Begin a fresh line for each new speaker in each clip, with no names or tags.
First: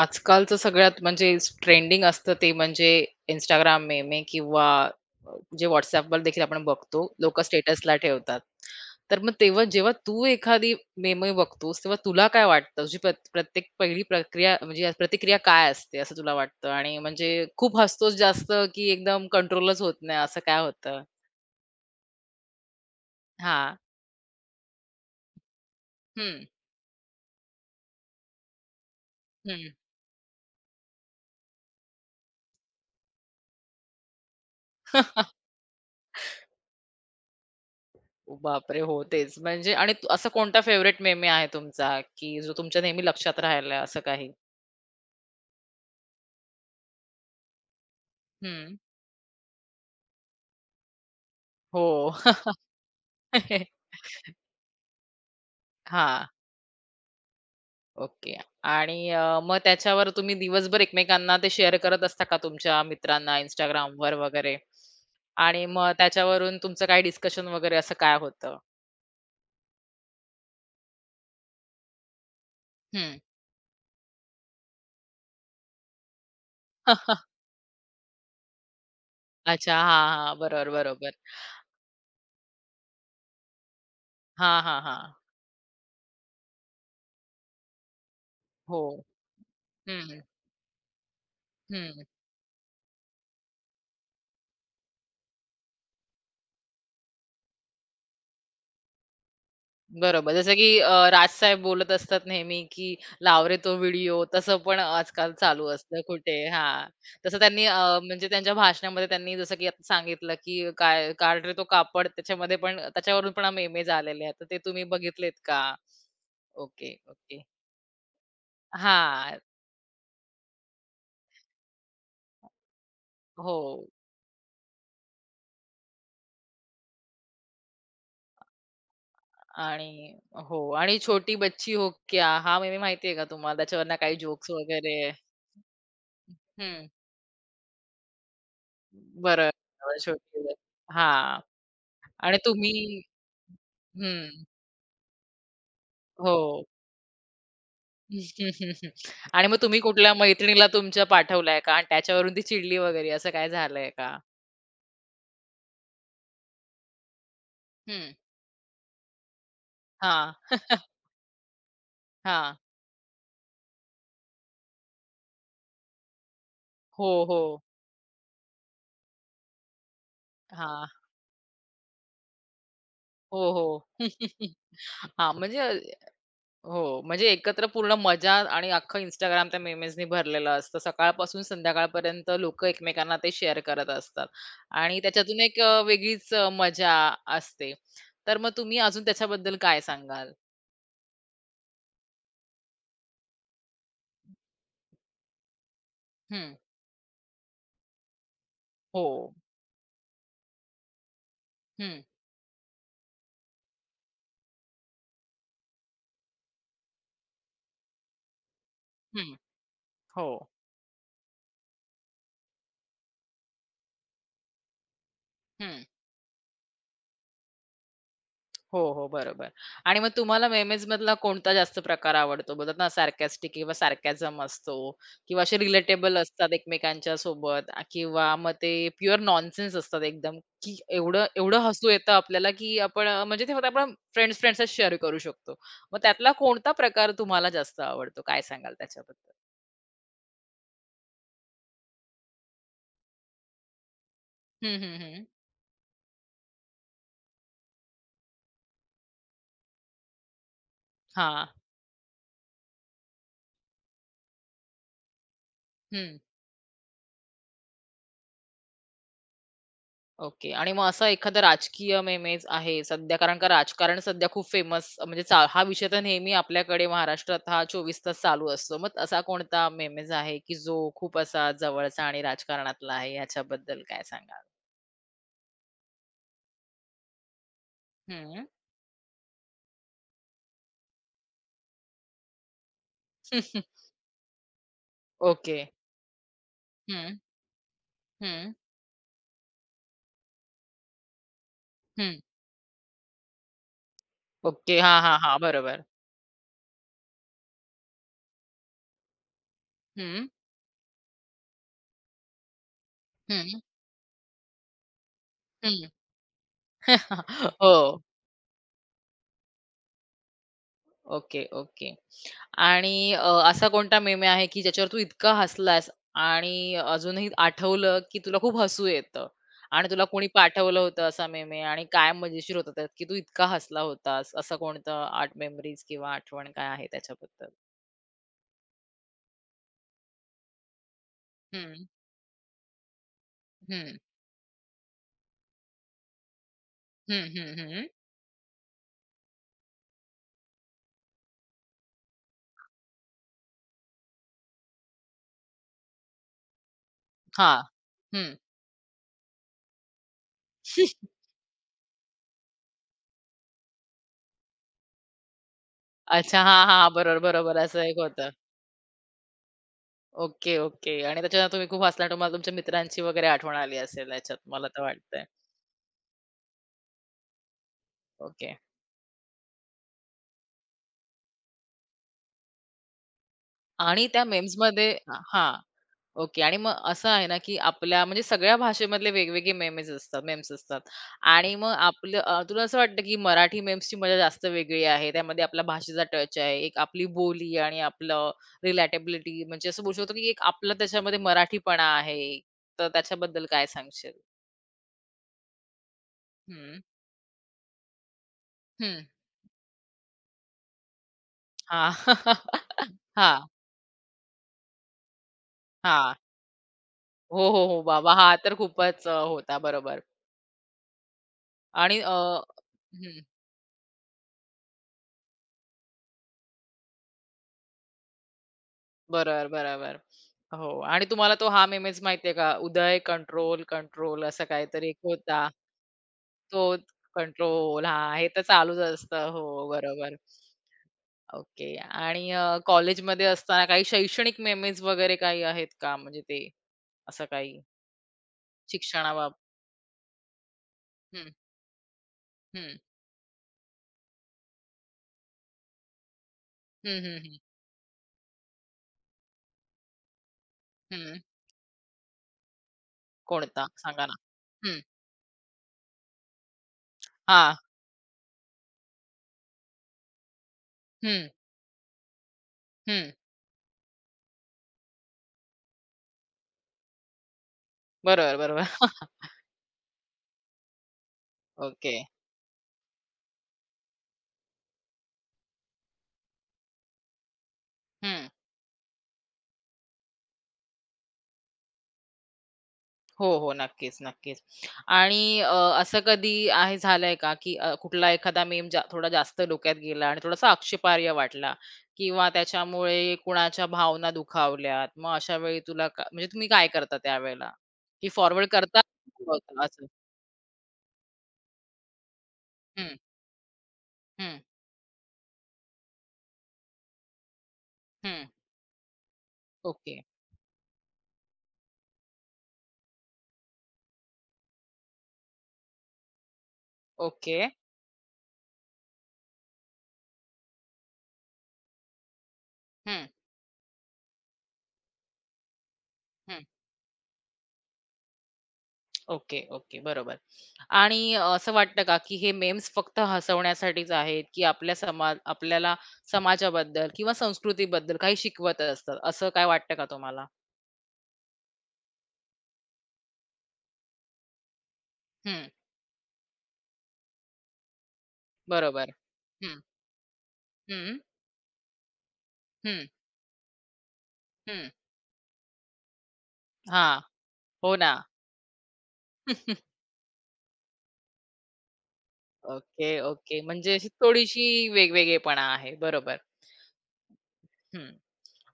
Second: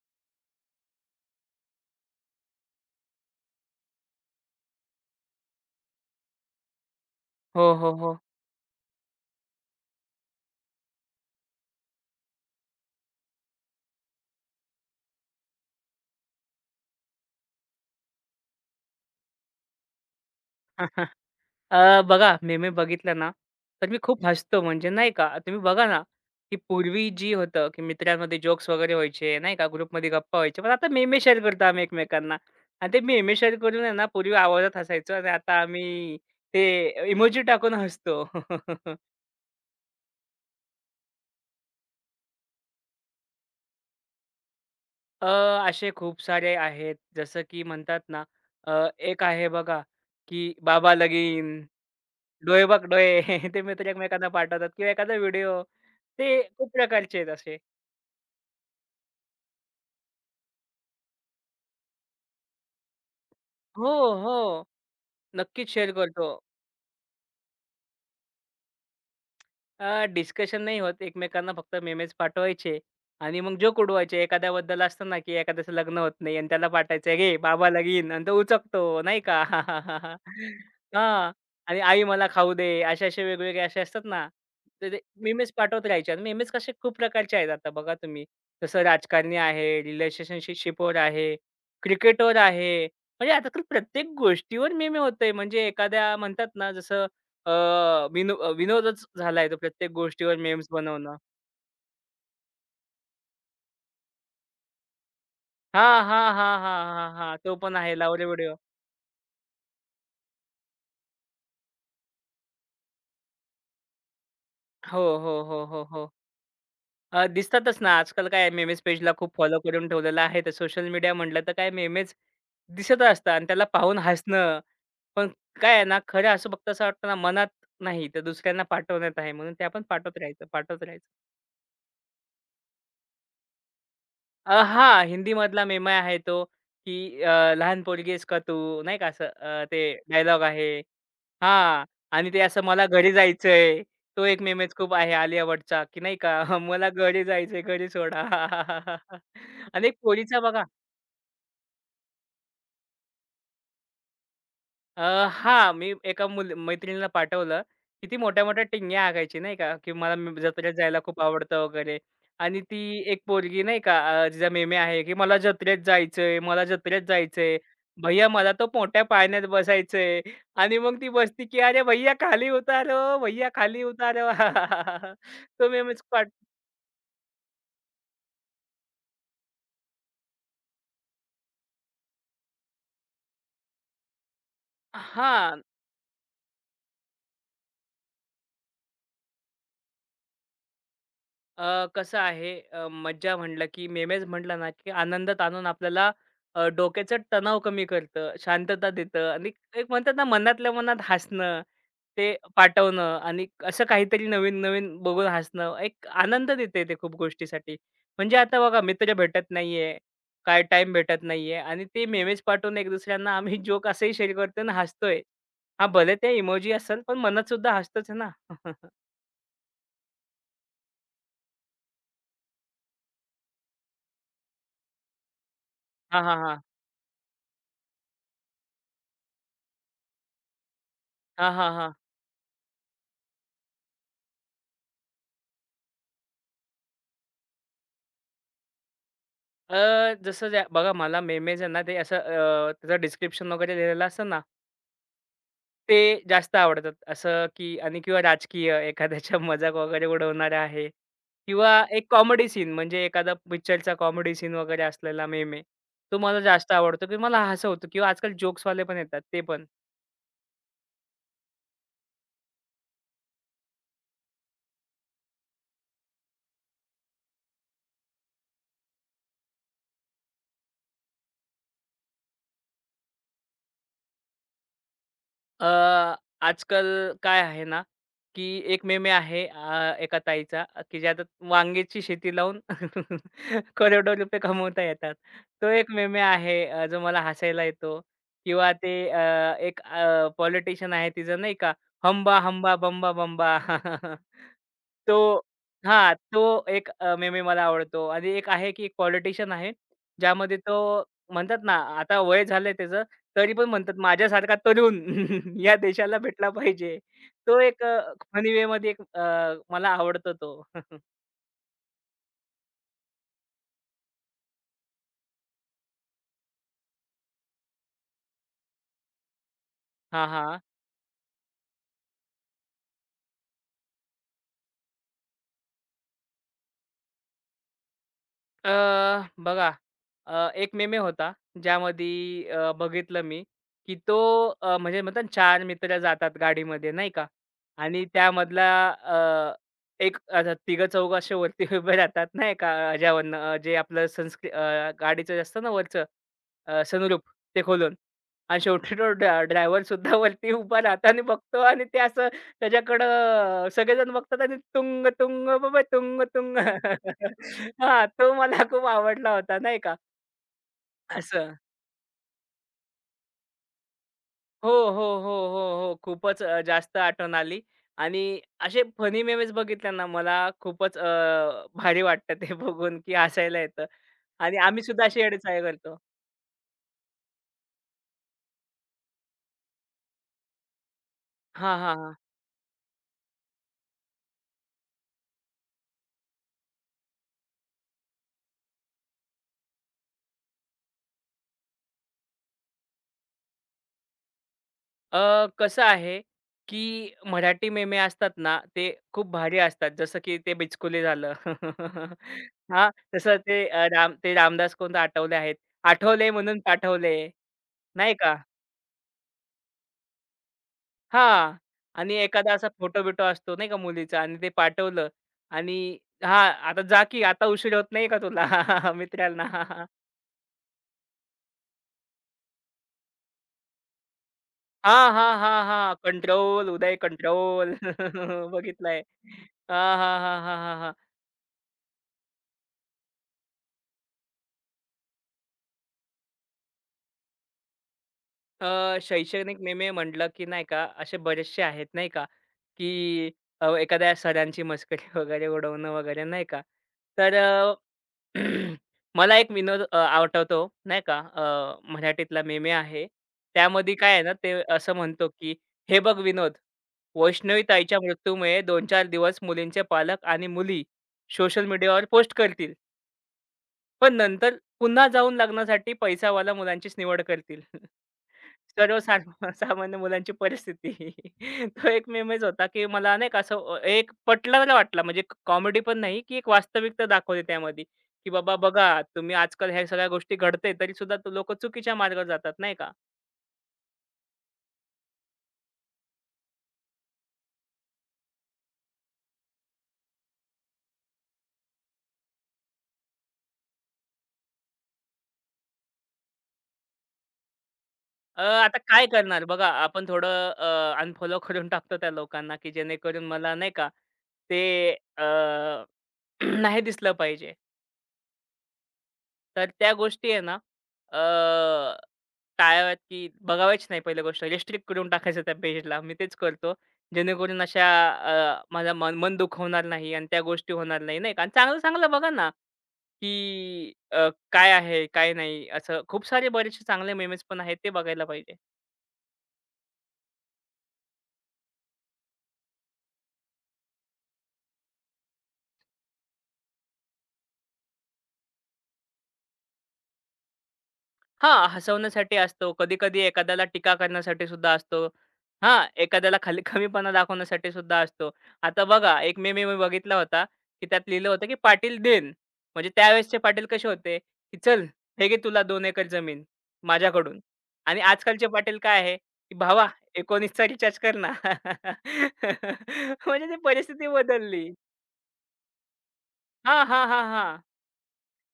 आजकालचं सगळ्यात म्हणजे ट्रेंडिंग असतं ते म्हणजे Instagram मेमे किंवा अ, जे WhatsAppवर देखील आपण बघतो, लोकं
हो, हो,
स्टेटसला
हो.
ठेवतात. तर मग तेव्हा जेव्हा तू एखादी मेमे बघतोस, तेव्हा तुला काय वाटतं? तुझी प्रत्येक पहिली प्रक्रिया म्हणजे प्रतिक्रिया काय असते असं तुला वाटतं? आणि म्हणजे खूप हसतोस जास्त की एकदम कंट्रोलच होत नाही असं काय होतं?
बघा मी बघितलं ना,
हां.
तर मी खूप हसतो म्हणजे नाही का, तुम्ही बघा ना,
हं,
की पूर्वी जी होतं, की मित्रांमध्ये जोक्स वगैरे व्हायचे नाही का,
हं.
ग्रुपमध्ये गप्पा व्हायच्या. पण आता मेमे शेअर करतो आम्ही एकमेकांना आणि ते मेमे शेअर करून आहे ना, पूर्वी आवाजात हसायचो आणि आता आम्ही ते इमोजी टाकून हसतो.
बापरे! हो, तेच. म्हणजे आणि असं कोणता फेव्हरेट मेमे आहे तुमचा की जो तुमच्या नेहमी लक्षात राहिला असं काही?
अ, असे खूप सारे आहेत जसं की म्हणतात ना,
हं.
एक आहे बघा, की बाबा लगीन.
हो.
डोळे बघ डोळे. ते मित्र एकमेकांना पाठवतात किंवा एखादा व्हिडिओ.
हां.
ते खूप प्रकारचे आहेत असे.
ओके. आणि मग त्याच्यावर तुम्ही दिवसभर एकमेकांना ते शेअर करत असता का तुमच्या मित्रांना
हो,
Instagramवर वगैरे?
हो.
आणि
नक्कीच
मग
शेअर करतो.
त्याच्यावरून तुमचं काही डिस्कशन वगैरे असं काय होतं?
डिस्कशन नाही होत. एकमेकांना फक्त मेमेज पाठवायचे
हं.
आणि मग जोक उडवायचे. एखाद्याबद्दल असतं ना, की एखाद्याचं लग्न होत नाही आणि त्याला पाठवायचं, "रे बाबा लगीन" आणि तो उचकतो नाही का?
अच्छा. हां, हां. बरोबर, बरोबर.
हां. आणि "आई मला खाऊ दे." असे-असे वेगवेगळे असे असतात ना,
हां, हां,
ते
हां.
मेमेज पाठवत राहायचे आणि मेमेज कसे खूप प्रकारचे आहेत आता बघा तुम्ही.
हो.
जसं राजकारणी आहे,
हं,
रिलेशनशिपवर आहे,
हं.
क्रिकेटवर आहे. म्हणजे आता तर प्रत्येक गोष्टीवर मेमे होतंय. म्हणजे एखाद्या म्हणतात ना, जसं अ, विनोदच झालाय तो प्रत्येक
बरोबर.
गोष्टीवर
जसं की
मेम्स बनवणं.
राजसाहेब बोलत असतात नेहमी, की "लाव रे तो व्हिडिओ." तसं पण आजकाल चालू
हां,
असतं
हां,
कुठे
हां,
हां.
हां, हां,
तसं
हां. तो
त्यांनी
पण
अ,
आहे लावरे
म्हणजे त्यांच्या
व्हिडिओ.
भाषणामध्ये त्यांनी जसं की आता सांगितलं, की "काय काढ रे तो कापड." त्याच्यामध्ये पण त्याच्यावरून पण मेमेज आलेले आहेत. तर ते तुम्ही
हो, हो,
बघितलेत का?
हो, हो, हो.
Okay, okay.
दिसतातच ना आजकाल काय मेमेज पेजला खूप
हां.
फॉलो करून ठेवलेलं आहे. तर सोशल मीडिया म्हटलं तर काय मेमेज दिसत असतात आणि
हो.
त्याला पाहून हसणं. पण काय आहे ना खरं असं फक्त असं वाटतं ना मनात नाही तर दुसऱ्यांना पाठवण्यात आहे. म्हणून ते आपण
आणि
पाठवत राहायचं,
हो
पाठवत
आणि
राहायचं.
छोटी बच्ची हो क्या? हा मेमे माहिती आहे का तुम्हाला? त्याच्यावरनं काही जोक्स वगैरे
हां, हिंदीमधला मेम आहे तो,
हं.
की "लहान पोरगी आहेस का तू?" नाही का असं
बरं.
ते डायलॉग
छोटी
आहे.
हां.
हां. आणि
आणि
ते असं
तुम्ही
मला घरी जायचंय. तो एक
हं.
मेमेज खूप आहे आलिया भट्टचा, की नाही का
हो.
मला घरी जायचंय, घरी सोडा.
आणि मग तुम्ही
आणि एक
कुठल्या
पोरीचा बघा
मैत्रिणीला तुमच्या पाठवलाय का? आणि त्याच्यावरून ती चिडली वगैरे असं काय झालंय का?
अ, हां, मी एका मुल मैत्रिणीला पाठवलं.
हं.
किती मोठ्या-मोठ्या टिंग्या हाकायची नाही का, की मला
हां.
म जत्रेत जायला खूप आवडतं वगैरे
हां.
आणि ती एक पोरगी नाही का जिचा मेमे आहे, की "मला जत्रेत जायचंय, मला जत्रेत
हो, हो.
जायचंय. भैय्या मला तो मोठ्या पाळण्यात बसायचंय." आणि
हां.
मग ती बसती, की "अरे भैय्या खाली उतारो, भैय्या
हो,
खाली
हो.
उतारो."
हां, म्हणजे
तो
अ,
मेमेच पाठ
हो, म्हणजे एकत्र पूर्ण मजा आणि अख्खं Instagram त्या मेमेजनी भरलेलं असतं. सकाळपासून संध्याकाळपर्यंत लोकं एकमेकांना ते शेअर करत असतात आणि त्याच्यातून एक
हां.
वेगळीच मजा असते. तर मग तुम्ही अजून त्याच्याबद्दल काय सांगाल?
कसं आहे मज्जा म्हटलं की मेमेज म्हटलं ना की आनंदात आणून आपल्याला
हं.
डोक्याचा तणाव कमी करतं, शांतता
हो.
देतं आणि एक म्हणतात ना मनातल्या मनात हसणं,
हं,
ते पाठवणं आणि असं काहीतरी नवीन-नवीन बघून हसणं, एक आनंद देते ते खूप गोष्टीसाठी. म्हणजे आता बघा मित्र
हं.
भेटत नाहीये,
हो.
काय टाईम भेटत नाहीये आणि ते मेमेज पाठवून एक दुसऱ्यांना आम्ही जोक असंही शेअर करतो आणि हसतोय.
हं.
हां, भले ते इमोजी असेल पण मनात सुद्धा हसतोच आहे ना.
हो, हो. बरोबर. आणि मग तुम्हाला मेमेजमधला कोणता जास्त प्रकार आवडतो? बोलतात ना सार्कास्टिक किंवा सार्कॅझम असतो किंवा असे रिलेटेबल
हां, हां,
असतात
हां.
एकमेकांच्या सोबत किंवा मग ते प्युअर नॉनसेन्स असतात एकदम, की एवढं
हां,
एवढं
हां,
हसू
हां.
येतं आपल्याला, की आपण अ, म्हणजे ते फक्त आपण फ्रेंड्सच शेअर करू शकतो. मग त्यातला कोणता प्रकार तुम्हाला जास्त आवडतो? काय सांगाल त्याच्याबद्दल?
जसं ज्या बघा मला मेमेज आहे ना, ते असं त्याचं डिस्क्रिप्शन वगैरे लिहिलेलं असतं ना,
हं, हं, हं.
ते जास्त आवडतात. असं की आणि किंवा राजकीय एखाद्याच्या मजाक वगैरे उडवणारा आहे
हां.
किंवा एक कॉमेडी सीन म्हणजे एखादा पिक्चरचा कॉमेडी सीन वगैरे असलेला मेमे, तो मला जास्त आवडतो की मला हसवतो किंवा आजकाल जोक्सवाले पण येतात ते पण.
ओके. आणि मग असा एखादा राजकीय मेमेज आहे सध्या कारण का राजकारण सध्या खूप फेमस म्हणजे चा हा विषय तर नेहमी आपल्याकडे महाराष्ट्रात हा 24 तास चालू असतो. मग असा कोणता मेमेज आहे, की जो खूप असा जवळचा आणि राजकारणातला आहे याच्याबद्दल काय सांगाल?
अ, आजकाल काय आहे ना, की
हं.
एक मेमे आहे एका ताईचा, की ज्यात वांग्याची शेती लावून करोडो रुपये कमवता येतात.
ओके.
तो एक मेमे आहे जो
हं,
मला हसायला येतो
हं,
किंवा ते पॉलिटिशियन आहे तिचं नाही का,
हं.
हंबा, हंबा, बंबा, बंबा.
ओके. हां, हां,
तो
हां. बरोबर.
हां, तो एक मेमे मला आवडतो आणि एक आहे की एक पॉलिटिशियन आहे,
हं,
ज्यामध्ये तो म्हणतात ना, आता वय झालंय त्याचं तरी
हं,
पण म्हणतात माझ्यासारखा तरुण या
हं.
देशाला भेटला पाहिजे. तो एक
हो.
अ, फनी वेमध्ये एक मला आवडतो तो.
Okay, okay. आणि असा कोणता मेमे आहे, की ज्याच्यावर तू इतका हसलास आणि अजूनही आठवलं, की तुला खूप हसू येतं आणि तुला कोणी
हां, हां.
पाठवलं होतं असा मेमे आणि काय मजेशीर होतं त्यात, की तू इतका हसला होतास? असं कोणतं आर्ट मेमरीज किंवा आठवण काय आहे त्याच्याबद्दल?
अ, बघा एक मेमे होता
हं,
ज्यामध्ये बघितलं मी, की
हं,
तो म्हणजे म्हणतात ना 4 मित्र जातात गाडीमध्ये नाही
हं,
का
हं, हं.
आणि त्यामधला एक आता तिघं-चौघं असे वरती उभे राहतात नाही का, ह्याच्यावरनं जे आपलं संस्क गाडीचं असतं ना वरचं सनरूफ
हां,
ते खोलून
हं.
आणि शेवटी तो ड्रायव्हरसुद्धा वरती उभा राहतो आणि बघतो आणि ते असं त्याच्याकडं सगळेजण बघतात आणि तुंग, तुंग बाबा तुंग,
अच्छा.
तुंग.
हां, हां. बरोबर, बरोबर. असं एक
हां,
होतं.
तो मला खूप आवडला होता नाही का
ओके, ओके. आणि
असं.
त्याच्यात तुम्ही खूप हसला तुम्हाला तुमच्या मित्रांची वगैरे आठवण आली असेल याच्यात मला
हो,
तर
हो,
वाटतंय.
हो, हो, हो. खूपच जास्त आठवण आली आणि
ओके.
असे फनी मेमेज बघितले ना मला खूपच भारी वाटतं ते बघून की हसायला येतं
आणि त्या
आणि
मेम्समध्ये
आम्हीसुद्धा अशी येडे
हां.
चाळे करतो.
ओके. आणि मग असं आहे ना, की आपल्या म्हणजे सगळ्या भाषेमधले वेगवेगळे मेमेज असतात मेम्स असतात. आणि मग
हां, हां, हां.
आपलं तुला असं वाटतं, की मराठी मेम्सची मजा जास्त वेगळी आहे. त्यामध्ये आपल्या भाषेचा टच आहे. एक आपली बोली आणि आपलं रिलेटेबिलिटी म्हणजे असं बोलू शकतो, की एक आपलं त्याच्यामध्ये मराठीपणा आहे. तर त्याच्याबद्दल काय सांगशील?
कसं आहे,
हं.
की मराठी मेमे असतात ना, ते
हं.
खूप भारी असतात. जसं की ते बिचकुले झालं.
हां.
हां, तसं
हां,
ते राम ते रामदास कोण आठवले आहेत.
हां.
आठवले म्हणून पाठवले,
हो, हो, हो. बाबा!
नाही
हा
का?
तर खूपच होता. बरोबर.
हां.
आणि अ,
आणि एखादा असा
हं.
फोटो-बिटो असतो नाही का मुलीचा आणि ते पाठवलं आणि हां, आता जा की आता उशीर होत नाही का तुला मित्रांना?
बरोबर, बरोबर. हो आणि तुम्हाला तो हा मेमेज माहिती का? उदय, कंट्रोल, कंट्रोल असं काहीतरी एक
हां, हां,
होता.
हां, हां.
तो
कंट्रोल, उदय कंट्रोल.
कंट्रोल हां, हे तर चालूच
बघितलंय.
असतं. हो,
हां,
बरोबर.
हां, हां, हां, हां, हां.
ओके आणि कॉलेजमध्ये असताना काही शैक्षणिक मेमेज वगैरे काही आहेत का? म्हणजे ते असं काही शिक्षणाबाब
शैक्षणिक मेमे म्हटलं, की नाही का असे
हं,
बरेचसे आहेत नाही का,
हं.
की एखाद्या सरांची मस्करी वगैरे उडवणं वगैरे नाही का.
हं, हं,
तर
हं.
मला एक विनोद आठवतो नाही का
हं.
मराठीतला मेमे आहे.
कोणता?
त्यामध्ये
सांगा
काय
ना.
आहे ना ते
हं.
असं म्हणतो, की "हे बघ विनोद,
हां.
वैष्णवी ताईच्या मृत्यूमुळे 2-4 दिवस मुलींचे पालक आणि मुली
हं,
सोशल मीडियावर पोस्ट करतील."
हं.
पण नंतर पुन्हा जाऊन लग्नासाठी पैसावाला मुलांचीच निवड करतील.
बरोबर, बरोबर.
सामान्य मुलांची परिस्थिती. तो
ओके.
एक मेमच होता, की मला नाही का असं एक पटलाला वाटला म्हणजे कॉमेडी पण नाही, की एक वास्तविकता दाखवली त्यामध्ये, की बाबा बघा तुम्ही आजकाल ह्या सगळ्या गोष्टी घडते तरीसुद्धा लोकं चुकीच्या मार्गावर जातात नाही का.
हो, हो. नक्कीच, नक्कीच. आणि असं कधी आहे झालंय का, की कुठला एखादा मीम थोडा जास्त डोक्यात गेला आणि थोडासा आक्षेपार्ह वाटला किंवा त्याच्यामुळे कुणाच्या भावना दुखावल्यात. मग अशा वेळी तुला का म्हणजे तुम्ही काय करता त्यावेळेला? की फॉरवर्ड
आता
करता
काय करणार बघा
असं?
आपण थोडं अनफॉलो करून टाकतो त्या लोकांना, की
हं,
जेणेकरून मला नाही का
हं,
ते अ, नाही दिसलं पाहिजे.
हं.
तर त्या
ओके,
गोष्टी आहे ना अ, टाळाव्यात, की बघाव्याच नाही पहिली गोष्ट. रिस्ट्रिक्ट करून टाकायचं त्या पेजला. मी तेच करतो.
ओके.
जेणेकरून अशा माझं मन मन दुखवणार नाही आणि त्या गोष्टी होणार नाही, नाही का? आणि चांगलं-चांगलं बघा ना,
हं,
की काय आहे, काय नाही असं खूप
हं.
सारे बरेचसे चांगले मेमेज पण आहेत, ते बघायला पाहिजे.
Okay, okay. बरोबर. आणि असं वाटतं का, की हे मेम्स फक्त हसवण्यासाठीच आहेत, की आपल्या आपल्याला समाजाबद्दल किंवा संस्कृतीबद्दल काही शिकवत असतात, असं काय वाटतं का तुम्हाला?
हां, हसवण्यासाठी असतो. कधी-कधी एखाद्याला टीका करण्यासाठी सुद्धा असतो.
हं,
हां, एखाद्याला खाली कमीपणा दाखवण्यासाठी सुद्धा असतो. आता
बरोबर.
बघा, एक
हं,
मेमे मी बघितला होता, की
हं,
त्यात लिहिलं होतं, की "पाटील देन."
हं,
म्हणजे त्यावेळेसचे पाटील कसे होते, की
हं.
"चल, हे घे तुला 2 एकर जमीन
हां.
माझ्याकडून."
हो ना.
आणि आजकालचे पाटील काय आहे, की "भावा, 19चा रिचार्ज कर ना."
Okay, okay.
म्हणजे ती
म्हणजे अशी
परिस्थिती
थोडीशी
बदलली.
वेगवेगळेपणा आहे. बरोबर.
हां, हां, हां, हां.
हं.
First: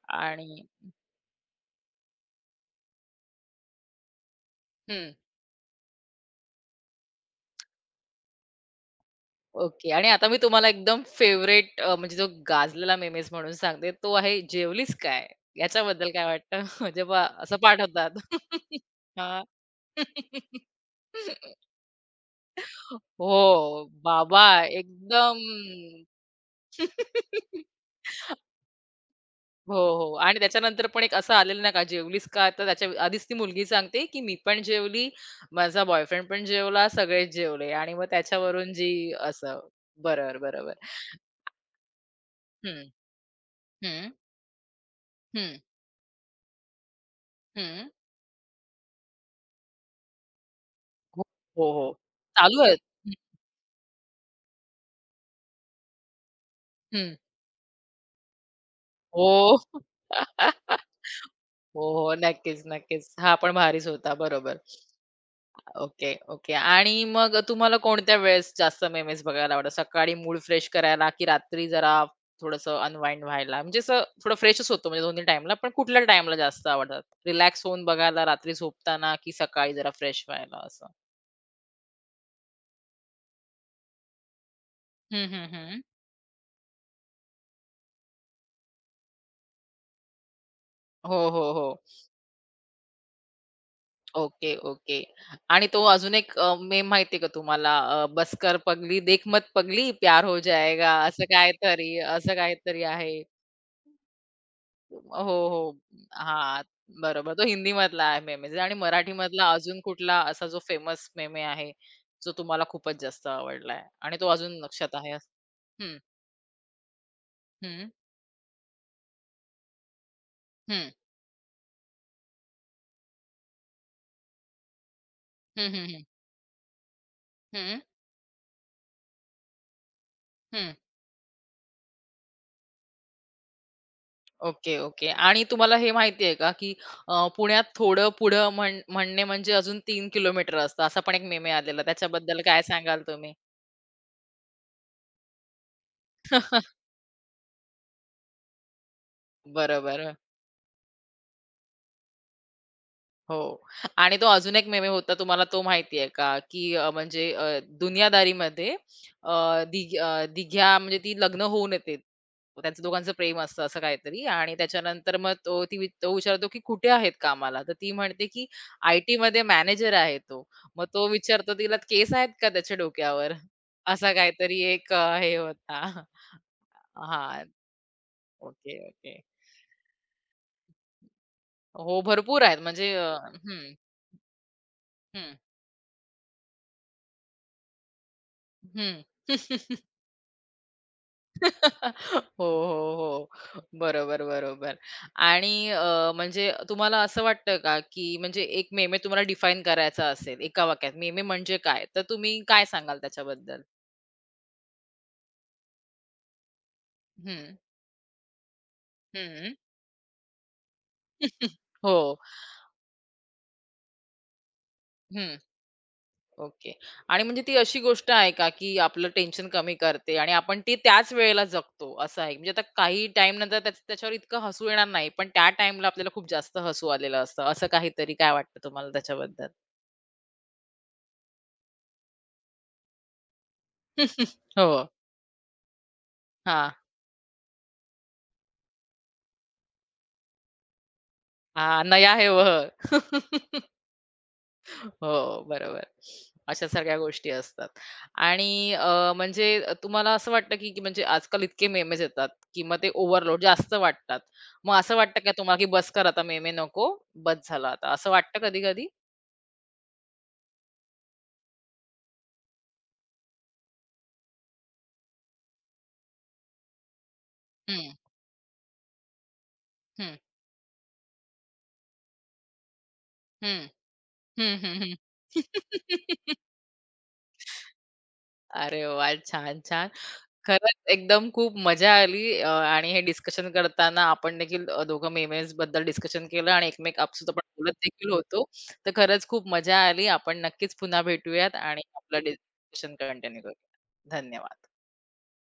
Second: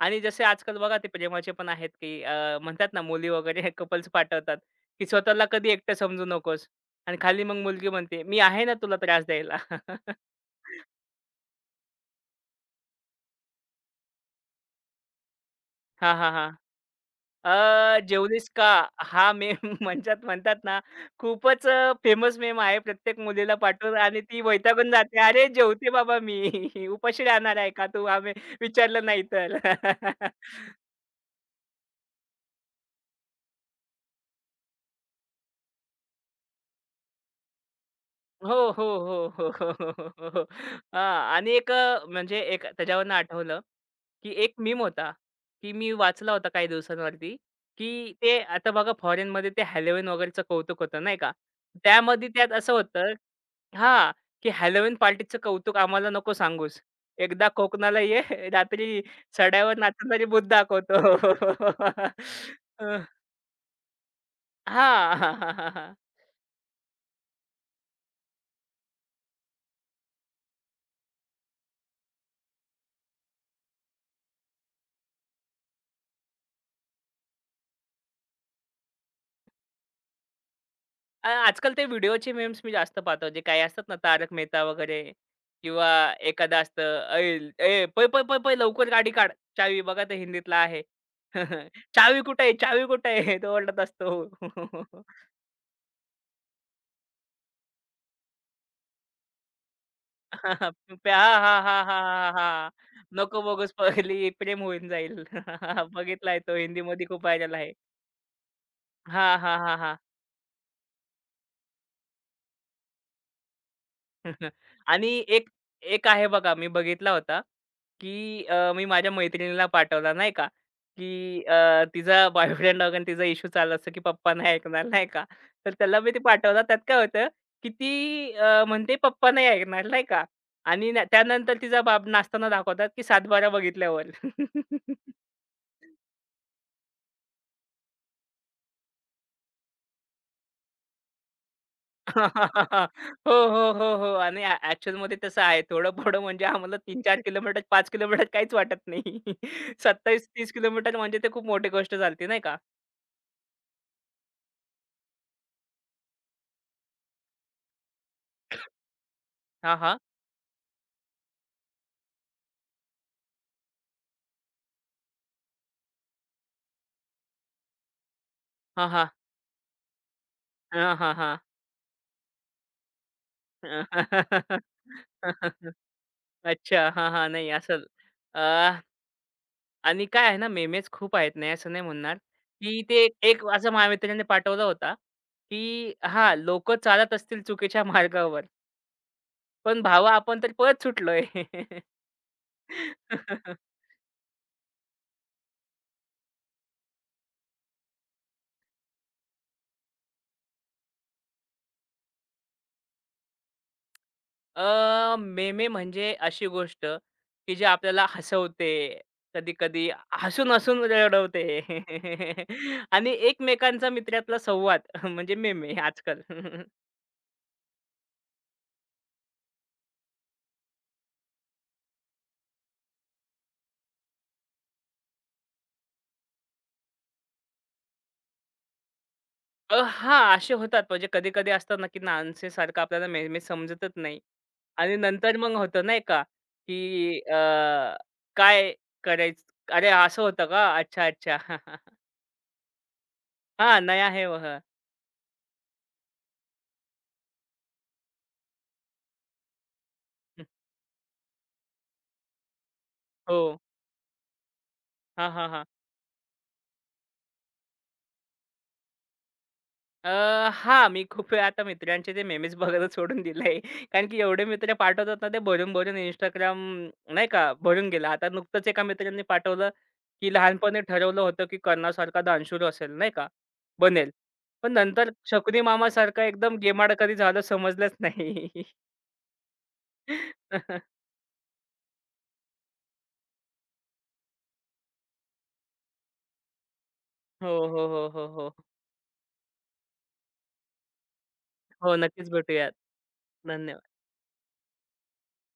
आणि जसे
आणि
आजकाल बघा ते प्रेमाचे पण आहेत, की म्हणतात ना मुली वगैरे कपल्स पाठवतात, की स्वतःला कधी एकटं समजू नकोस आणि खाली मग मुलगी म्हणते, "मी आहे ना तुला त्रास द्यायला."
ओके. आणि आता मी तुम्हाला एकदम फेवरेट म्हणजे जो गाजलेला मेमेज म्हणून सांगते तो आहे जेवलीस काय? याच्याबद्दल
हां,
काय
हां, हां.
वाटतं? जेव्हा असं
अ,
पाठवतात.
जेवलीस का? हा
हां.
मेम म्हणतात म्हणतात ना, खूपच फेमस मेम आहे प्रत्येक मुलीला
हो.
पाठवून आणि ती
बाबा
वैतागून जाते,
एकदम
"अरे जेवते बाबा मी, उपाशी राहणार आहे का तू?" आम्ही विचारलं नाही तर.
हो, हो. आणि त्याच्यानंतर पण एक असं आलेलं नाही का, जेवलीस का? तर त्याच्या आधीच ती मुलगी सांगते, की "मी पण जेवली, माझा बॉयफ्रेंड पण जेवला, सगळेच जेवले." आणि मग
हो,
त्याच्यावरून
हो,
जी
हो, हो,
असं
हो, हो. हो,
बरोबर,
हो.
बरोबर.
हां आणि एक म्हणजे एक
हं,
त्याच्यावरून आठवलं,
हं,
की एक मीम होता,
हं,
की मी वाचला होता काही दिवसांवरती,
हं.
की ते आता बघा फॉरेनमध्ये ते हॅलोवीन वगैरेचं कौतुक होतं नाही
हो,
का?
हो, हो.
त्यामध्ये त्यात
चालू
असं
आहेत.
होतं
हं,
हां, की हॅलोवीन पार्टीचं कौतुक आम्हाला नको सांगूस.
हं.
एकदा कोकणाला ये, रात्री
हो.
सड्यावर नाचणारी भूत
हो,
दाखवतो.
हो. नक्कीच,
अ,
नक्कीच. हा पण भारीच होता. बरोबर.
हां.
Okay, okay. आणि मग तुम्हाला कोणत्या वेळेस जास्त मेमेज बघायला आवडतात? सकाळी मूड फ्रेश करायला की रात्री जरा थोडंसं अनवाइंड व्हायला? म्हणजे असं थोडं फ्रेशच होतो म्हणजे दोन्ही टाईमला, पण कुठल्या टाईमला जास्त आवडतात? रिलॅक्स होऊन बघायला रात्री झोपताना की सकाळी जरा फ्रेश व्हायला असं?
आजकाल ते व्हिडिओचे मेम्स मी जास्त पाहतो. जे काही असतात ना तारक मेहता वगैरे
हं, हं, हं.
किंवा एखादं असतं, "ऐल ए पळ, पळ, पळ, पळ लवकर गाडी काढ. चावी" बघा ते हिंदीतला आहे.
हो, हो, हो.
"चावी कुठे आहे? चावी कुठे आहे?" तो ओरडत असतो.
Okay, okay. आणि तो अजून एक मेम माहिती का तुम्हाला? बस पगली, देख मत पगली, प्यार हो
"हां,
जाएगा.
हां, हां, हां,
असं
हां.
काहीतरी आहे.
नको बोगस पळली, प्रेम होऊन
हो,
जाईल."
हो.
बघितलाय तो
हां,
हिंदीमध्ये खूप
बरोबर. तो
व्हायरल आहे.
हिंदीमधला आहे मेम आणि
हां,
मराठीमधला
हां, हां,
अजून
हां.
कुठला असा जो फेमस मेमे आहे, जो तुम्हाला खूपच जास्त आवडलाय आणि तो अजून लक्षात आहे?
आणि एक
हं,
एक आहे बघा मी बघितला होता,
हं,
की मी माझ्या मैत्रिणीला पाठवला नाही का,
हं,
की तिचा बॉयफ्रेंड वगैरे तिचा इश्यू चालू असतो, की पप्पा नाही ऐकणार नाही का.
हं,
तर
हं,
त्याला
हं,
मी ते पाठवलं. त्यात काय होतं, की
हं,
ती म्हणते पप्पा नाही ऐकणार नाही का आणि त्यानंतर तिचा बाप नाचताना दाखवतात, की सातबारा बघितल्यावर.
Okay, okay. आणि तुम्हाला हे माहिती आहे का, की पुण्यात थोडं पुढं म्हणणे म्हणजे अजून 3 किलोमीटर असतं, असा पण एक मेमे आलेला. त्याच्याबद्दल काय सांगाल तुम्ही?
हो, हो, हो, हो. आणि ॲक्चुअलमध्ये तसं आहे. थोडं पुढं म्हणजे आम्हाला 3-4 किलोमीटर, 5 किलोमीटर काहीच वाटत नाही.
बरोबर.
27-30 किलोमीटर म्हणजे ते खूप मोठी गोष्ट झाली नाही का?
हो आणि तो अजून एक मेमे होता तुम्हाला तो माहिती आहे का? की दुनियादारीमध्ये
हां, हां.
दिघ्या म्हणजे ती लग्न होऊन येते. त्यांचं दोघांचं प्रेम असतं असं काहीतरी आणि त्याच्यानंतर मग तो ती वि तो विचारतो, की "कुठे आहेत कामाला?" तर ती म्हणते, की
हां, हां.
आयटीमध्ये मॅनेजर आहे तो. मग
हां,
तो
हां, हां.
विचारतो तिला, "केस आहेत का त्याच्या डोक्यावर?" असा काहीतरी एक हे होता.
अच्छा. हां, हां.
हां.
नाही असंल. अ,
ओके, ओके.
आणि काय आहे ना मेमेज खूप आहेत. नाही असं नाही
हो,
म्हणणार,
भरपूर आहेत
की ते एक एक असं
हं,
माझ्या पाठवला होता,
हं,
की हां, लोकं चालत असतील चुकीच्या मार्गावर,
हं.
पण भावा आपण तर पळत सुटलोय.
हो, हो, हो. बरोबर, बरोबर. आणि अ, म्हणजे तुम्हाला असं वाटतं का, की म्हणजे एक मेमे तुम्हाला डिफाईन करायचा असेल एका वाक्यात, मेमे म्हणजे काय? तर तुम्ही काय सांगाल त्याच्याबद्दल?
मेमे म्हणजे अशी गोष्ट,
हं,
की जी आपल्याला हसवते.
हं.
कधी-कधी हसून-हसून रडवते.
हो.
आणि एकमेकांचा मित्रातला संवाद म्हणजे
हं.
मेमे आजकाल.
ओके. आणि म्हणजे ती अशी गोष्ट आहे का, की आपलं टेन्शन कमी करते आणि आपण ती त्याच वेळेला जगतो असं आहे? म्हणजे आता काही टाईम नंतर त्याच्यावर इतकं हसू येणार नाही, पण त्या टाईमला आपल्याला खूप जास्त हसू आलेलं असतं. असं काहीतरी काय वाटतं तुम्हाला त्याच्याबद्दल?
हां, असे होतात. म्हणजे कधी-कधी असतात ना, की नानसेसारखं आपल्याला मेमे समजतच नाही.
हो.
आणि नंतर मग होतं नाही का,
हां.
की अ, काय करायचं? अरे, असं होतं का? अच्छा, अच्छा.
हां, नया है वह.
हां, नया है वह.
हो, बरोबर. अशा सगळ्या गोष्टी असतात. आणि अ, म्हणजे तुम्हाला असं वाटतं की की म्हणजे आजकाल इतके मेमेज येतात, की मग ते
हो.
ओव्हरलोड जास्त वाटतात. मग असं वाटतं
हां,
का
हां,
तुम्हाला की
हां.
बस कर आता मेमे नको, बस झालं आता, असं वाटतं कधी-कधी?
अ, हां, मी खूप वेळा आता मित्रांचे ते मेमेज बघायला सोडून दिलंय. कारण की एवढे मित्र पाठवतात ना, ते भरून-भरून Instagram नाही का भरून
हं,
गेलं. आता नुकतंच एका मित्रांनी पाठवलं,
हं,
की लहानपणी ठरवलं होतं, की कर्णासारखा दानशूर असेल नाही का,
हं,
बनेल.
हं,
पण
हं, हं.
नंतर शकुनी मामासारखा एकदम गेमाड कधी झालं समजलंच नाही.
अरे वाह! छान, छान. खरंच एकदम खूप मजा आली आणि हे डिस्कशन करताना आपण देखील दोघं मेमेज बद्दल डिस्कशन केलं आणि एकमेक आपसुत आपण
हो,
बोलत
हो, हो,
देखील
हो,
होतो.
हो.
तर खरंच खूप मजा आली. आपण नक्कीच पुन्हा भेटूयात आणि
हो,
आपलं
नक्कीच भेटूयात.
डिस्कशन कंटिन्यू
धन्यवाद.
करूया. धन्यवाद.